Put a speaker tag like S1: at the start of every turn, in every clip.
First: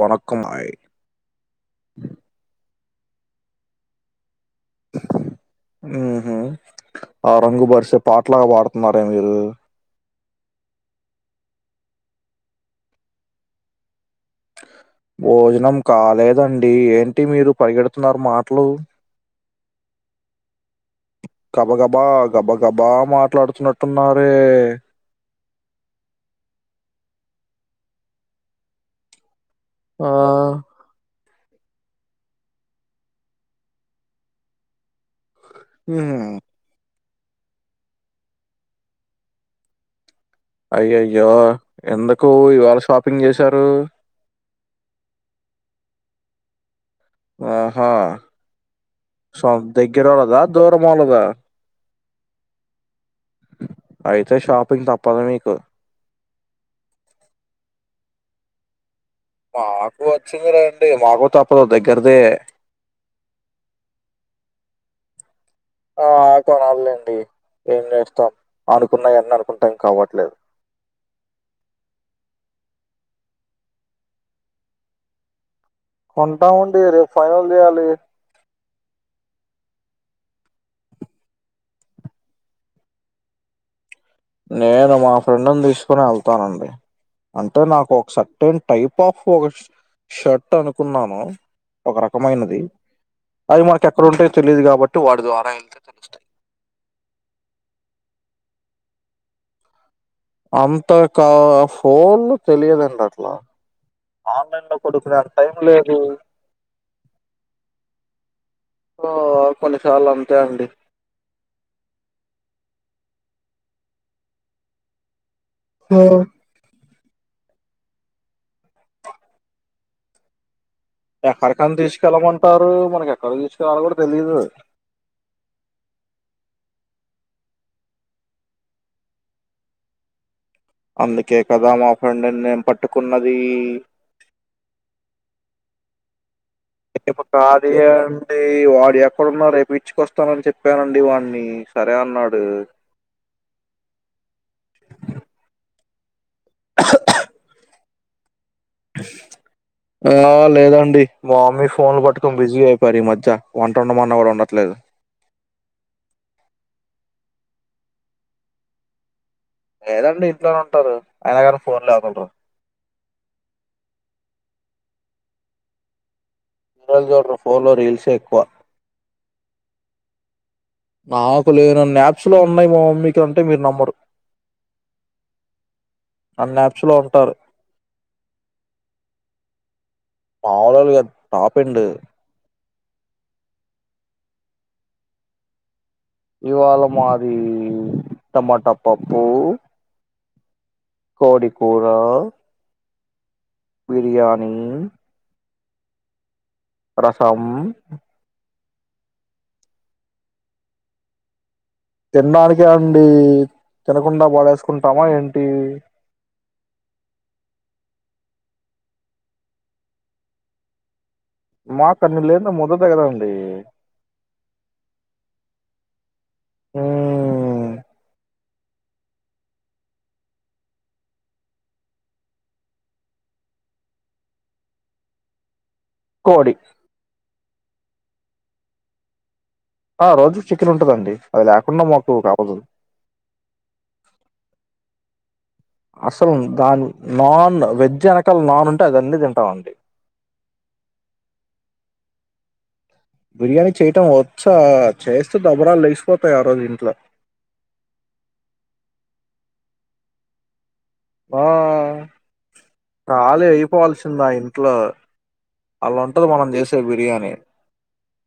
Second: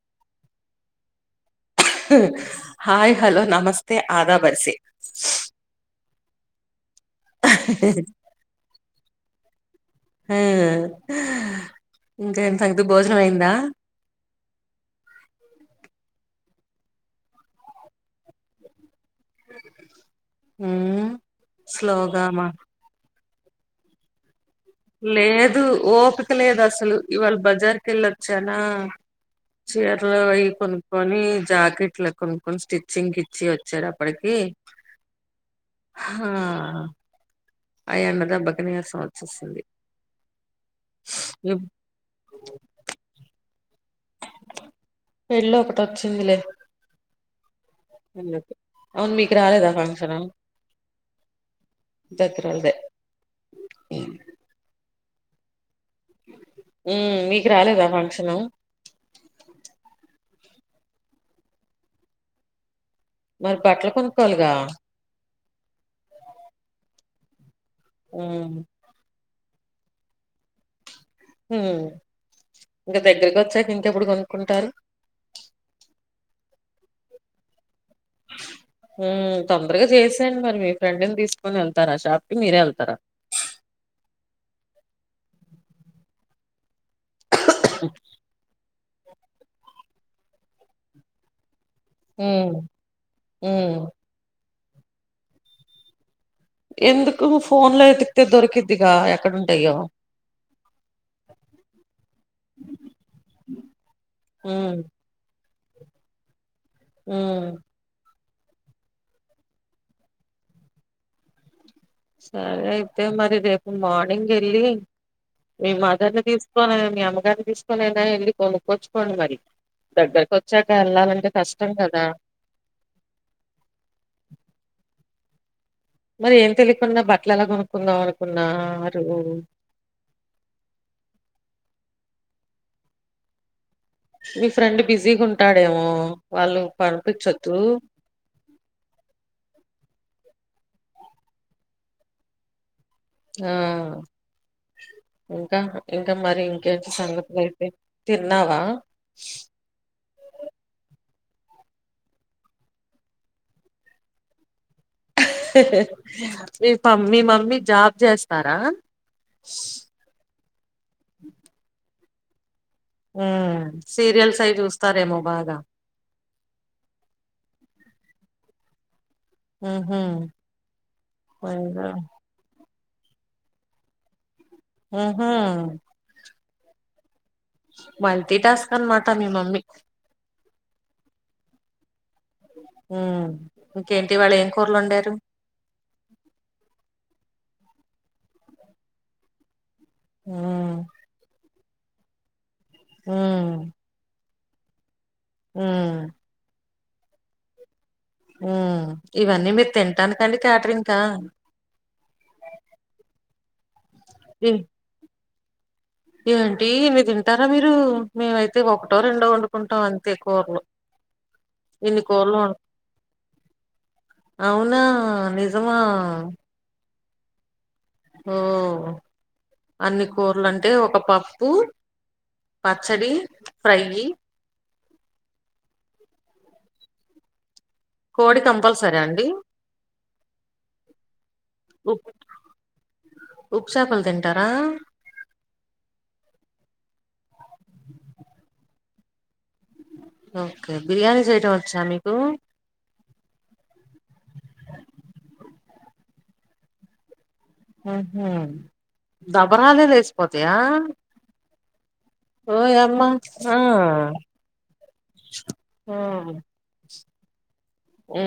S1: వణకం ఆయ్
S2: hi hello నమస్తే అదా బర్స్
S1: హ్మ్ హు ఆ రంగు బరిసే పాటలాగా పాడుతున్నారు ఏం మీరు
S2: హ ఇంకేం సంగతి భోజనం అయిందా
S1: భోజనం కాలేదండి ఏంటి మీరు పరిగెడుతున్నారు మాటలు
S2: ఉమ్
S1: కబ కబా
S2: స్లోగా మా
S1: గబ గబా మా మాట్లాడుతున్నట్టున్నారే
S2: లేదు అ ఓపిక లేదు అసలు ఇవాళ బజార్ కి వెళ్ళొచ్చానా
S1: ఆ
S2: చీరలు అవి కొనుక్కొని జాకెట్ లు కొనుక్కని స్టిచ్చింగ్ ఇచ్చి వచ్చే అప్పటికి
S1: ఊహు
S2: హా అ ఎండ దెబ్బకు నీరసం వచ్చేసింది
S1: అయ్య అయ్యో ఎందుకు ఇవాళ షాపింగ్ చేసి వచ్చారు
S2: పెళ్లి ఒకటి వచ్చిందిలే
S1: ఆ ఆ
S2: అవును మీకు
S1: సో
S2: రాలేదా
S1: దగ్గర వొల్లద దూరం వొల్లద
S2: దగ్గరోలదే
S1: అయితే షాపింగ్ త పదు మీకు
S2: ఉ మీకు రాలేదా ఫంక్షను
S1: మాకు వ మకు వచ్చింది లేండి మాకు తప్పదు దగ్గరదే
S2: మరి బట్టలు కొనుక్కోవాలిగా
S1: ఆ కొనాలండి ఏం చేస్తాం
S2: హ్మ్
S1: అనుకున్నా వాన్ని కొంటం కావట్లేదు
S2: హు ఇంకా దగ్గరకి వచ్చాక ఇంకెప్పుడు కొనుక్కుంటారు.
S1: కొంటామండి రేపు ఫైనల్ చేయాలి
S2: హు తొందరగా చేసాయండి మరి మీ ఫ్రెండ్ని తీసుకొని వెళ్తారా షాప్ కి మీరే వెళ్తారా
S1: నేను మా ఫ్రెండ్ని తీసుకుని వెళ్తానండి అంటే నాకు ఒక షర్ట్ టైప్ ఆఫ్ ఒక షర్ట్ అనుకున్నాను ఒక
S2: హ్మ్
S1: రకమైనది అది
S2: హ్మ్
S1: మనకు ఎక్కడంటే తెలియదు కాబట్టి వాడి ద్వారా వెళ్తే తెలుస్తాయి
S2: ఎందుకు ఫోన్ లో ఎతికితే దొరికిద్దిగా ఎక్కడంటాయో
S1: అంతగా ఫోన్లు తెలియదండి అట్లా ఆన్లైన్ లో
S2: హ్మ్
S1: కొడుకునేంత టైం లేదు
S2: హు
S1: ఓ కొన్నిసార్లు అంతే అండి
S2: సరే అయితే మరి రేపు మార్నింగ్ ఎళ్ళి మీ
S1: సో,
S2: మదర్ ని తీసుకొని మీ అమ్మగారిని తీసుకొని అయినా ఎళ్ళి కొనుక్కోచ్చుకోండి మరి దగ్గరకు వచ్చా
S1: ఎక్కడికని తీసుకెళ్ళమంటారు మనకి ఎక్కడ తీసుకెళ్ళాలి కూడా తెలీదు
S2: మరి ఏం తెలియకున్నా బట్టలు ఎలా కొనుక్కుందాం అనుకున్నారు
S1: అందుకే కదా మా ఫ్రెండ్ ను నేను పట్టుకున్నది
S2: మీ ఫ్రెండ్ బిజీగా ఉంటాడేమో వాళ్ళు
S1: రేపు
S2: పంపించొద్దు
S1: కాదు అండి వాడు ఎక్కడున్నా రేపు ఇడ్చుకొ వస్తానని చెప్పానండి వాణ్ని సరే అన్నాడు
S2: ఆ ఇంకా ఇంకా మరి ఇంకెంటి సంగతులయితే తిన్నావా
S1: ఆ! లేదండి. మా మమ్మీ ఫోన్లు పట్టుకొని బిజీ అయిపోయారు ఈ మధ్య వంటండ మన్న ఎవరు అండట్లేదు
S2: మీ పమ్ మీ మమ్మీ జాబ్ చేస్తారా
S1: లేదండి ఇంట్లోనే ఉంటారు అయినా కానీ ఫోన్లగావ్
S2: ఉం సీరియల్స్ అయి చూస్తారేమో బాగా
S1: [unintelligible] చోడరు ఫోన్లో రీల్సే ఎక్కువ
S2: ఆహా
S1: నాకు లేనన్ని యాప్స్ లో ఉన్నాయి మ మ మ్మి కి అంటే మీరు నమ్మరు
S2: ఆహా
S1: అన్ని యాప్స్ లో ఉంటారు
S2: మల్టీ టాస్క్ అనమాట మీ మమ్మీ
S1: మావలుగా టాపండి
S2: ఉం ఇంకేంటి ఇవాళ ఏం కూరలు వండారు
S1: ఇవాళ మాది టమాటా పప్పు
S2: ఆ
S1: కోడికూరా
S2: ఉమ్
S1: బిరియా
S2: ఉమ్
S1: రసం
S2: ఉం ఇవన్నీ మీరు తింటానకండి క్యాటరింగ్కా
S1: తినడానికే అండి తినకుండా
S2: ఏ
S1: బాడేసుకుంటామా ఏం
S2: ఏంటి ఇన్ని తింటారా మీరు మేమైతే ఒకటో రెండో వండుకుంటాం అంతే కూరలు ఇన్ని
S1: మాకు అన్ని
S2: కోరలు
S1: లేనిదే ముద్ద దిగదండి
S2: అవునా నిజమా ఆ
S1: ఊ
S2: ఓ అన్ని కూరలు అంటే ఒక పప్పు పచ్చడి ఫ్రై
S1: కోడి
S2: కోడి కంపల్సరా అండి
S1: ఆ రోజు చికెన్ ఉంటుదండి అది లేకుండా
S2: ఉప్
S1: మాకు అవదు
S2: ఉప్పు చేపలు తింటారా
S1: అసలు దాని నాన్ వెజ్ వెనకాల నాన్ ఉంటే అది అన్నీ తింటాం అండి
S2: ఓకే బిర్యానీ చేయటం వచ్చా మీకు
S1: బిర్యానీ చేయటం వచ్చా చేస్తే దబరాలు లేచి పోతాయ్ ఆ రోజు ఇంట్లో
S2: ఆహా దబరాలే లేసిపోతయా
S1: ఆ
S2: ఓయ్ అమ్మా
S1: ఖాళీ
S2: ఆ
S1: అయిపోవాల్సిందా ఇంట్లో
S2: ఆ
S1: అలా ఉంటది మనం చేసే బిర్యానీ
S2: ఉ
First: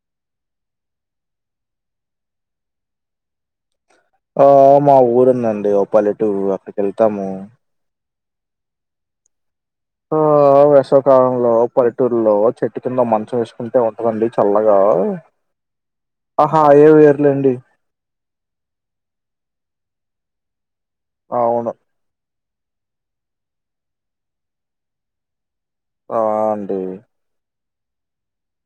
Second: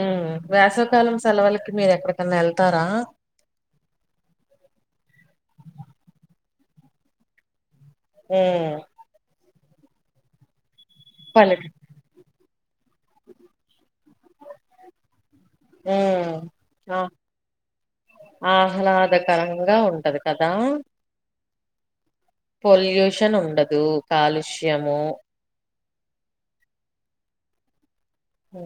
S2: వేసవ కాలం సెలవుళకి మీరు ఎక్కడికన్నా ఎళ్తారా
S1: ఆ మా ఊరుందండి ఓ పల్లెటూరు అక్కడి వెళ్తాము
S2: ఊ
S1: ఆ అవు కాలంలో
S2: పల్లెటూ
S1: పల్లెటూరులో చెట్టు కింద మంచం వేసుకుంటే ఉం
S2: ఊ
S1: ఆహా ఏ
S2: ఆ
S1: వేర్లేండి
S2: ఆహ్లాదకరంగా ఉంటది కదా
S1: అవును
S2: పొల్యూషన్ ఉండదు కాలుష్యము
S1: ఆ అండి
S2: మ్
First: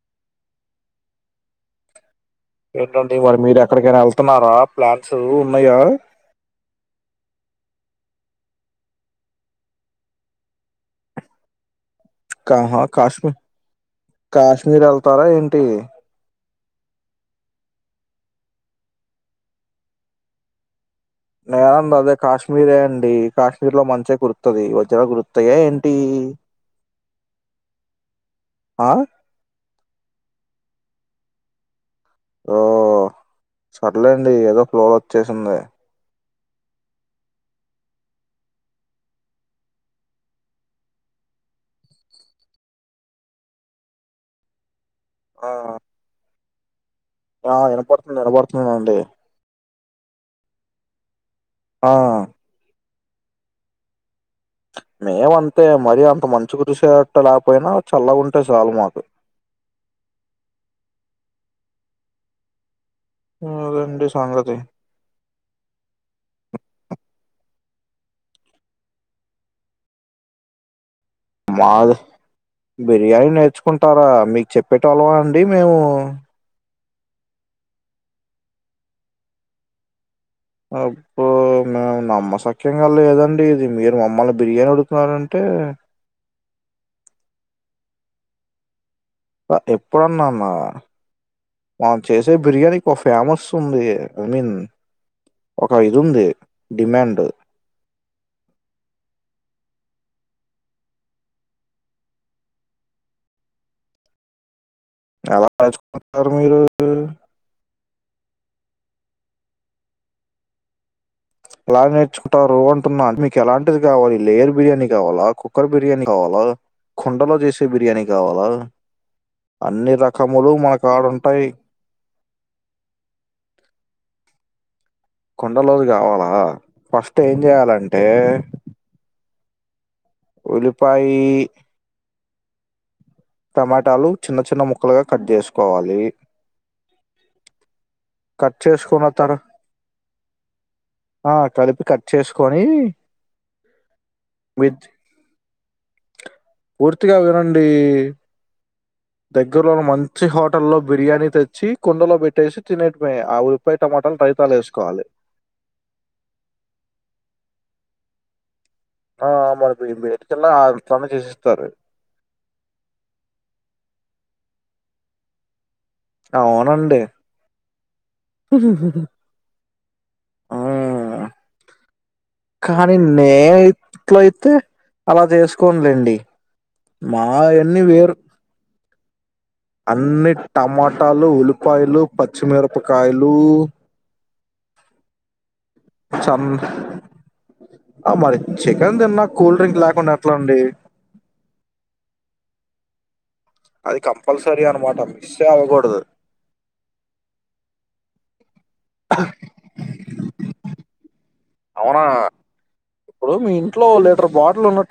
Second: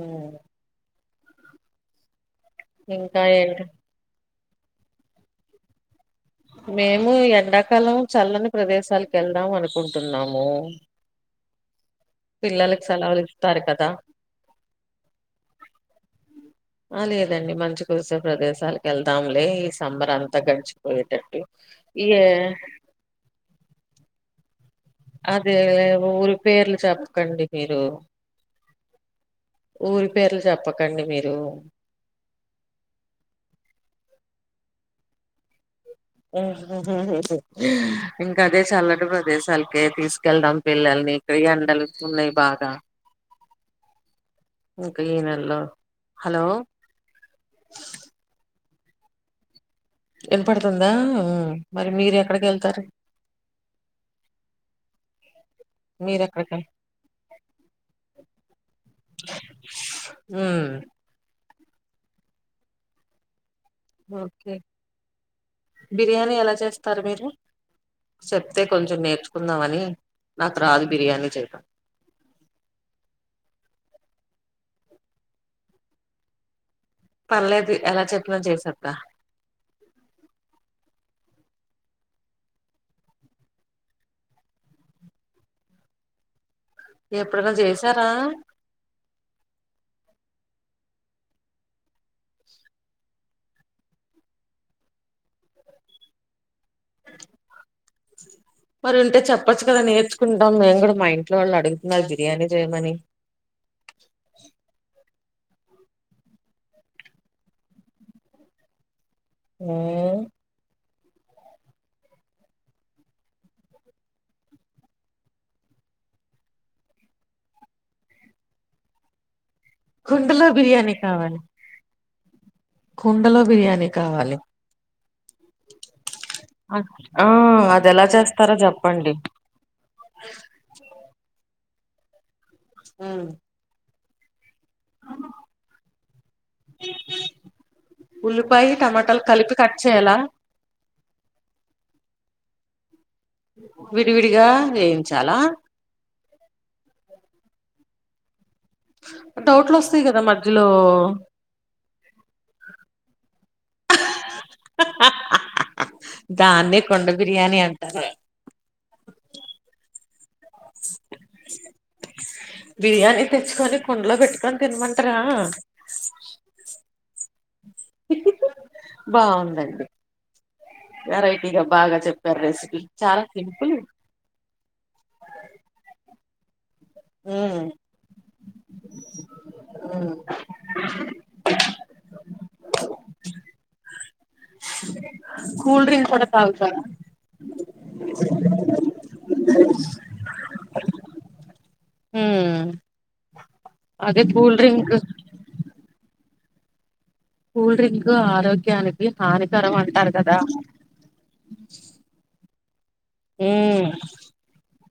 S1: ఏంటండీ
S2: ఇంకా
S1: మరి మీరు
S2: ఏంటి
S1: ఎక్కడికైనా వెళ్ కొన్నారా ప్లాట్స్ ఉన్నాయా
S2: మేము ఎండాకాలం చల్లని ప్రదేశాలకు వెళ్దాం అనుకుంటున్నాము
S1: కాహా
S2: పిల్లలకి సెలవులు
S1: కాశ్మీ
S2: ఇస్తారు కదా
S1: కాశ్మీర్ వెళ్తారా ఏంటి
S2: ఆ లేదండి మంచి కురిసే ప్రదేశాలకు వెళ్దాంలే ఈ సమ్మర్ అంతా గడిచిపోయేటట్టు
S1: నేనంద అదే
S2: ఏ
S1: కాశ్మీరే అండి కాశ్మీర్ లో మంచిే కుర్తు వస్తది
S2: అదే ఊరు పేర్లు చెప్పకండి మీరు
S1: ఆ
S2: ఊరి పేర్లు చెప్పకండి మీరు
S1: ఓ సర్లేండి ఏదో ఫ్లోలో వచ్చేసింది
S2: ఇంకా అదే చల్లటి ప్రదేశాలకే తీసుకెళ్దాం పిల్లల్ని ఇక ఎండలు ఎక్కువ ఉన్నాయి బాగా ఇంకా ఈ
S1: ఆ
S2: నెలలో హలో
S1: ఆ వినపడుతుంది వినపడుతుంది అండి
S2: వినపడుతుందా ఆ మరి
S1: ఆ
S2: మీరు ఎక్కడికి వెళ్తారు
S1: మేమంతే మరి
S2: మీరు
S1: అంత మంచి
S2: ఎక్కడికి
S1: కురిసేట్ట లేకపోయినా చల్లగా ఉంటే చాలు మాకు అదండి
S2: ఓకే
S1: సంగతి
S2: బిర్యానీ ఎలా చేస్తారు మీరు చెప్తే కొంచెం నేర్చుకుందామని నాకు రాదు బిర్యానీ చేయటం
S1: మాది బిర్యానీ నేర్చుకు ఉంటారా మీకు చెప్పేటొల్లమ అండి మేము
S2: పర్లేదు ఎలా చెప్పిన చేసేత్త
S1: అబ్బొ నాక్ నమ్మసక్యంగా లేదండి ఇది మీరు మమ్మల్ని బిర్యానీ ఉడుగుతున్నారంటే
S2: ఎప్పుడన్నా చేసారా
S1: ఎప్పుడు అన్నాన మనం చేసే బిర్యానీకి ఒక ఫేమస్ ఉంది ఐ మీన్ ఒక ఇది ఉంది డిమాండ్
S2: మరి ఉంటే చెప్పచ్చు కదా నేర్చుకుంటాం మేము కూడా మా ఇంట్లో వాళ్ళు అడుగుతున్నారు బిర్యానీ చేయమని
S1: ఎలా చేసుకుంటారు మీరు
S2: ఆ
S1: అలా నేర్చుకుంటారు రు అంటున్నా మీకు ఎలాంటిది కావాలి లేయర్ బిర్యానీ కావాలా కుక్కర్ బిర్యానీ కావాలా కుండలో చేసే బిర్యానీ కావాలా అన్ని
S2: కుండలో
S1: రకములు మా
S2: బిర్యానీ కావాలి
S1: కాడుంటాయి
S2: కుండలో బిర్యానీ కావాలి
S1: కుండ లోదికావాలా ఫస్ట్
S2: ఆ
S1: ఏం
S2: అది
S1: చేయాలంటే
S2: ఎలా చేస్తారో చెప్పండి
S1: ఉల్లిపాయి టమాటా లు చిన్న ముక్కలుగా కట్ చేసుకోవాలి కట్
S2: ఉల్లిపాయ
S1: చేసుకున్న
S2: టమాటాలు
S1: తరు
S2: కలిపి కట్ చేయాలా
S1: ఆ కలిపి కట్ చేసు కొనీ
S2: విడివిడిగా వేయించాలా
S1: పూర్తిగా వినండి
S2: డౌట్లు
S1: దగ్గరలోని
S2: వస్తాయి కదా
S1: మంచి
S2: మధ్యలో
S1: హోటల్లో బిర్యానీ తెచ్చి కుండలో పెట్టేసి తినేకిపొయా ఆలు పెయట మాట రై [unintelligible]
S2: దాన్ని కొండ బిర్యాని అంటార
S1: ఆ మరి మీరు చెయ్యిర్రి
S2: బిర్యానీ తెచ్చుకొని కుండలో పెట్టుకొని తన్మంటార
S1: ఆవునండి
S2: బాగుందండి
S1: ఆ
S2: వెరైటీగా బాగా చెప్పారు రెసిపీ
S1: కానీ
S2: చాలా
S1: నేను
S2: సింపుల్
S1: ఇట్ల అయితే అలా చేసుకోనులేండి మా వన్ని వేరు అన్నీ టమటాలు ఉల్లి పాయలు పచ్చిమిరపకాయలు
S2: కూల్ డ్రింక్ కూడా
S1: చన్
S2: తాగుతారు
S1: మరి చికెన్ తిన్నాక్ కూల్ డ్రింక్ ల్యాకుండ ఎట్లండి?
S2: హు
S1: అది కంపల్సరి అనమాట. మిస్సే అవకూడదు.
S2: కూల్ డ్రింకు ఆరోగ్ గ్యానికి హానికరం అంటారు కదా.
S1: అవునా?
S2: ఊ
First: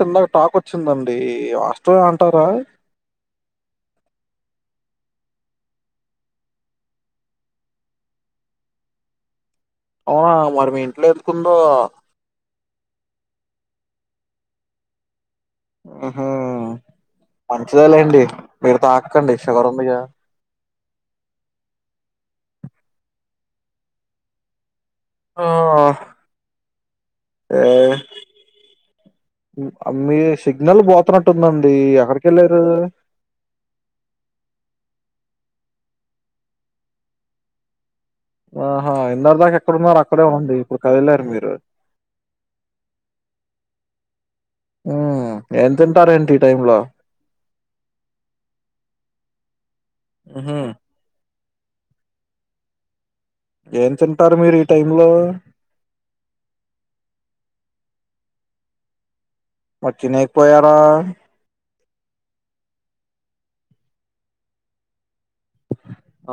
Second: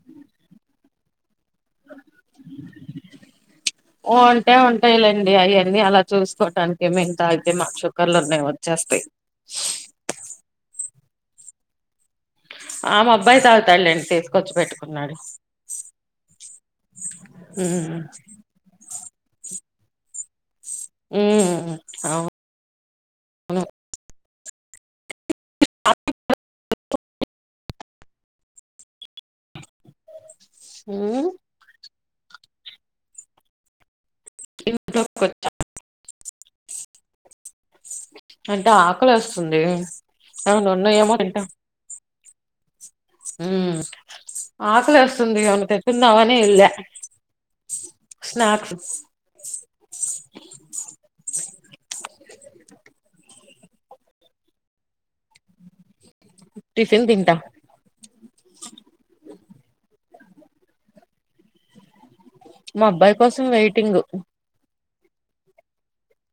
S1: టుందని టాక్ వచ్చిందండి. ఈ వాస్తవమే అంటారా?
S2: అంటే ఉంటాయిలేండి అవి అన్నీ అలా చూసుకోవటానికె మేము తాగితే మాకు షుక్కర్ లున్నై వచ్చేస్తాయి.
S1: కుందొ
S2: ఆ మా అబ్బాయి తాగుతాడులేండి తీసుకొచ్చి పెట్టుకున్నాడు.
S1: ఉహు అంతే
S2: ఉమ్
S1: లేండి మీరు తాక్కండి షుగర్ ఉన్ దిగా
S2: ఉం అవును
S1: ఆ ఏ మీ సిగ్నల్
S2: ఉమ్
S1: పోతున్నట్టుందండి ఎక్కడికెల్లార్ ఆ
S2: ఇంట్లో కొచ్చ అంటే
S1: ఆహా
S2: ఆకలి
S1: ఇందర్ దాకా
S2: వేస్తుంది
S1: ఎక్కడ ఉన్నారు అక్కడే ఉండి
S2: ఏమన్నా
S1: ఇప్పుడు
S2: ఉన్నాయేమో
S1: కదిలారు మీరు
S2: ఊ
S1: ఉమ్
S2: ఆకలేస్తుంది ఏవన
S1: ఏం
S2: పె
S1: తింటారేంటి
S2: తిందదామని
S1: ఈ టైమ్
S2: ఎల్లా
S1: లో
S2: స్నాక్స్
S1: ఉహు ఏం తింటారు మీరు ఈ టైమ్ లో
S2: టిఫెన్ తింటా. అ
S1: తినేకి పోయారా
S2: మా అబ్బాయి కోసం వెయిటింగ్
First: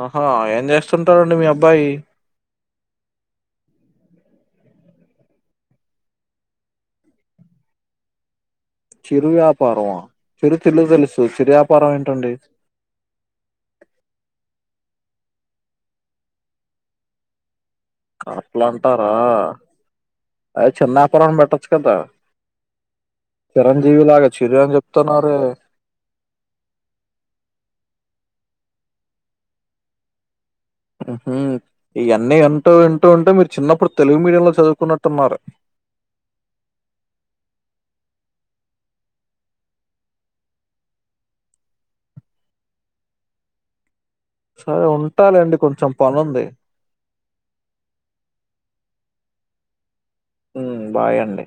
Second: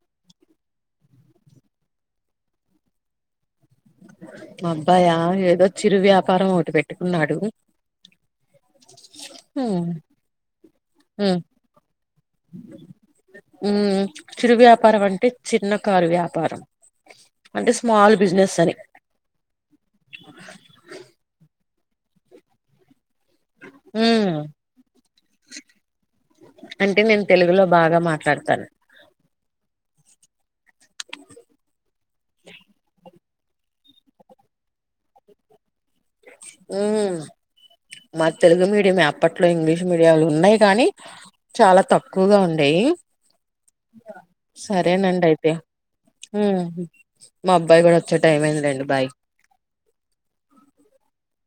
S1: ఆహా ఏం చేస్తుంటారండి మీ అబ్బాయి?
S2: అబ్బాయా ఏదో చిరు వ్యాపారం ఒకటి పెట్టుకున్నాడు.
S1: చిరు
S2: హ్మ్
S1: వ్యాపారమ చిరు తిండ్లు తెలుసు
S2: హ్మ్
S1: చిరు వ్యాపారం ఏంటండి?
S2: హ్మ్ చిరు వ్యాపారం అంటే చిన్న కారు వ్యాపారం. అంటే స్మాల్ బిజినెస్ అని
S1: ఆ అ చిన్యాపారం బెట్ట తెచ్చుకుంట చిరంజీవిలాగా
S2: హ్మ్
S1: చిరు అని చెప్తున్నారే.
S2: సరితన
S1: ఉహు ఇవన్నీ ఎంటూ వింటూ ఉంటె మీరు చిన్నప్పుడు తెలుగు మీడియం లో చదువుకున్నట్టున్నారు.
S2: ఊ మా తెలుగు మీడియంఎ అప్పట్లో ఇంగ్లీష్ మీడియాలు ఉన్నాయి కానీ చాలా తక్కువగా ఉండేయి
S1: సరే
S2: సరేనండి అయితే
S1: ఉంటాలేండి కొంచెం
S2: ఊ
S1: పనుంది
S2: మా అబ్బాయి కూడా వచ్చే టైం అయిందండి. బాయ్
S1: మ్మ్ బాయ్ అండి